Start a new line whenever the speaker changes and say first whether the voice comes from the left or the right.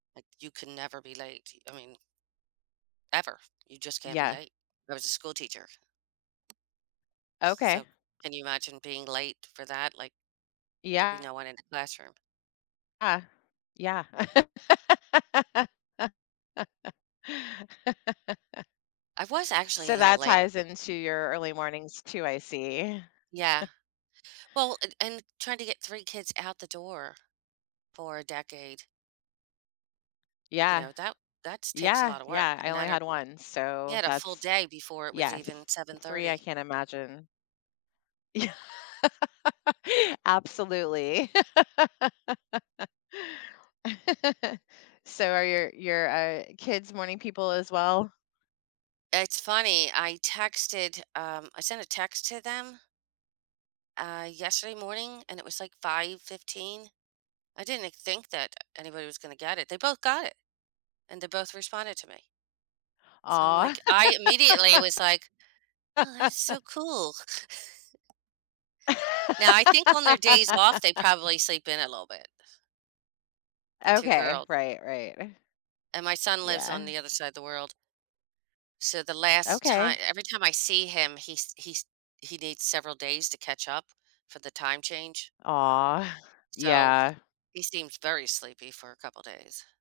right: Like you can never be late, y I mean Ever, you just can't be
left: Yeah.
right: late. I was a school teacher. So,
left: Okay.
right: can you imagine being late for that, like, there'll be
left: Yeah.
right: no one in the classroom.
left: Uh. Yeah.
right: I was actually a
left: So
right: little
left: that
right: late
left: ties into your early mornings too, I see.
right: Yeah. Well, and and trying to get 3 kids out the door for a decade. You
left: Yeah.
right: know, that that's takes a
left: Yeah,
right: lotta work
left: yeah, I
right: and
left: only had
right: energy.
left: 1,
right: You
left: so
right: had a full
left: that's
right: day before it was
left: yes,
right: even seven
left: 3, I
right: thirty.
left: can't imagine. Yeah. Absolutely. So are your your, uh, kids morning people as well?
right: It's funny, I texted, um, I sent a text to them uh, yesterday morning and it was like 5:15, I didn't think that anybody was gonna get it, they both got it and they both responded to me so I'm
left: Aw.
right: like I immediately was like, "Oh, that's so cool." Now, I think on their days off, they probably sleep in a little bit. The 2
left: Okay,
right: girls.
left: right, right.
right: And my son lives on
left: Yeah.
right: the other side of the world. So the last ti
left: Okay.
right: every time I see him, he's he's he needs several days to catch up for the time change
left: Aw.
right: so,
left: Yeah.
right: he seems very sleepy for a couple of days.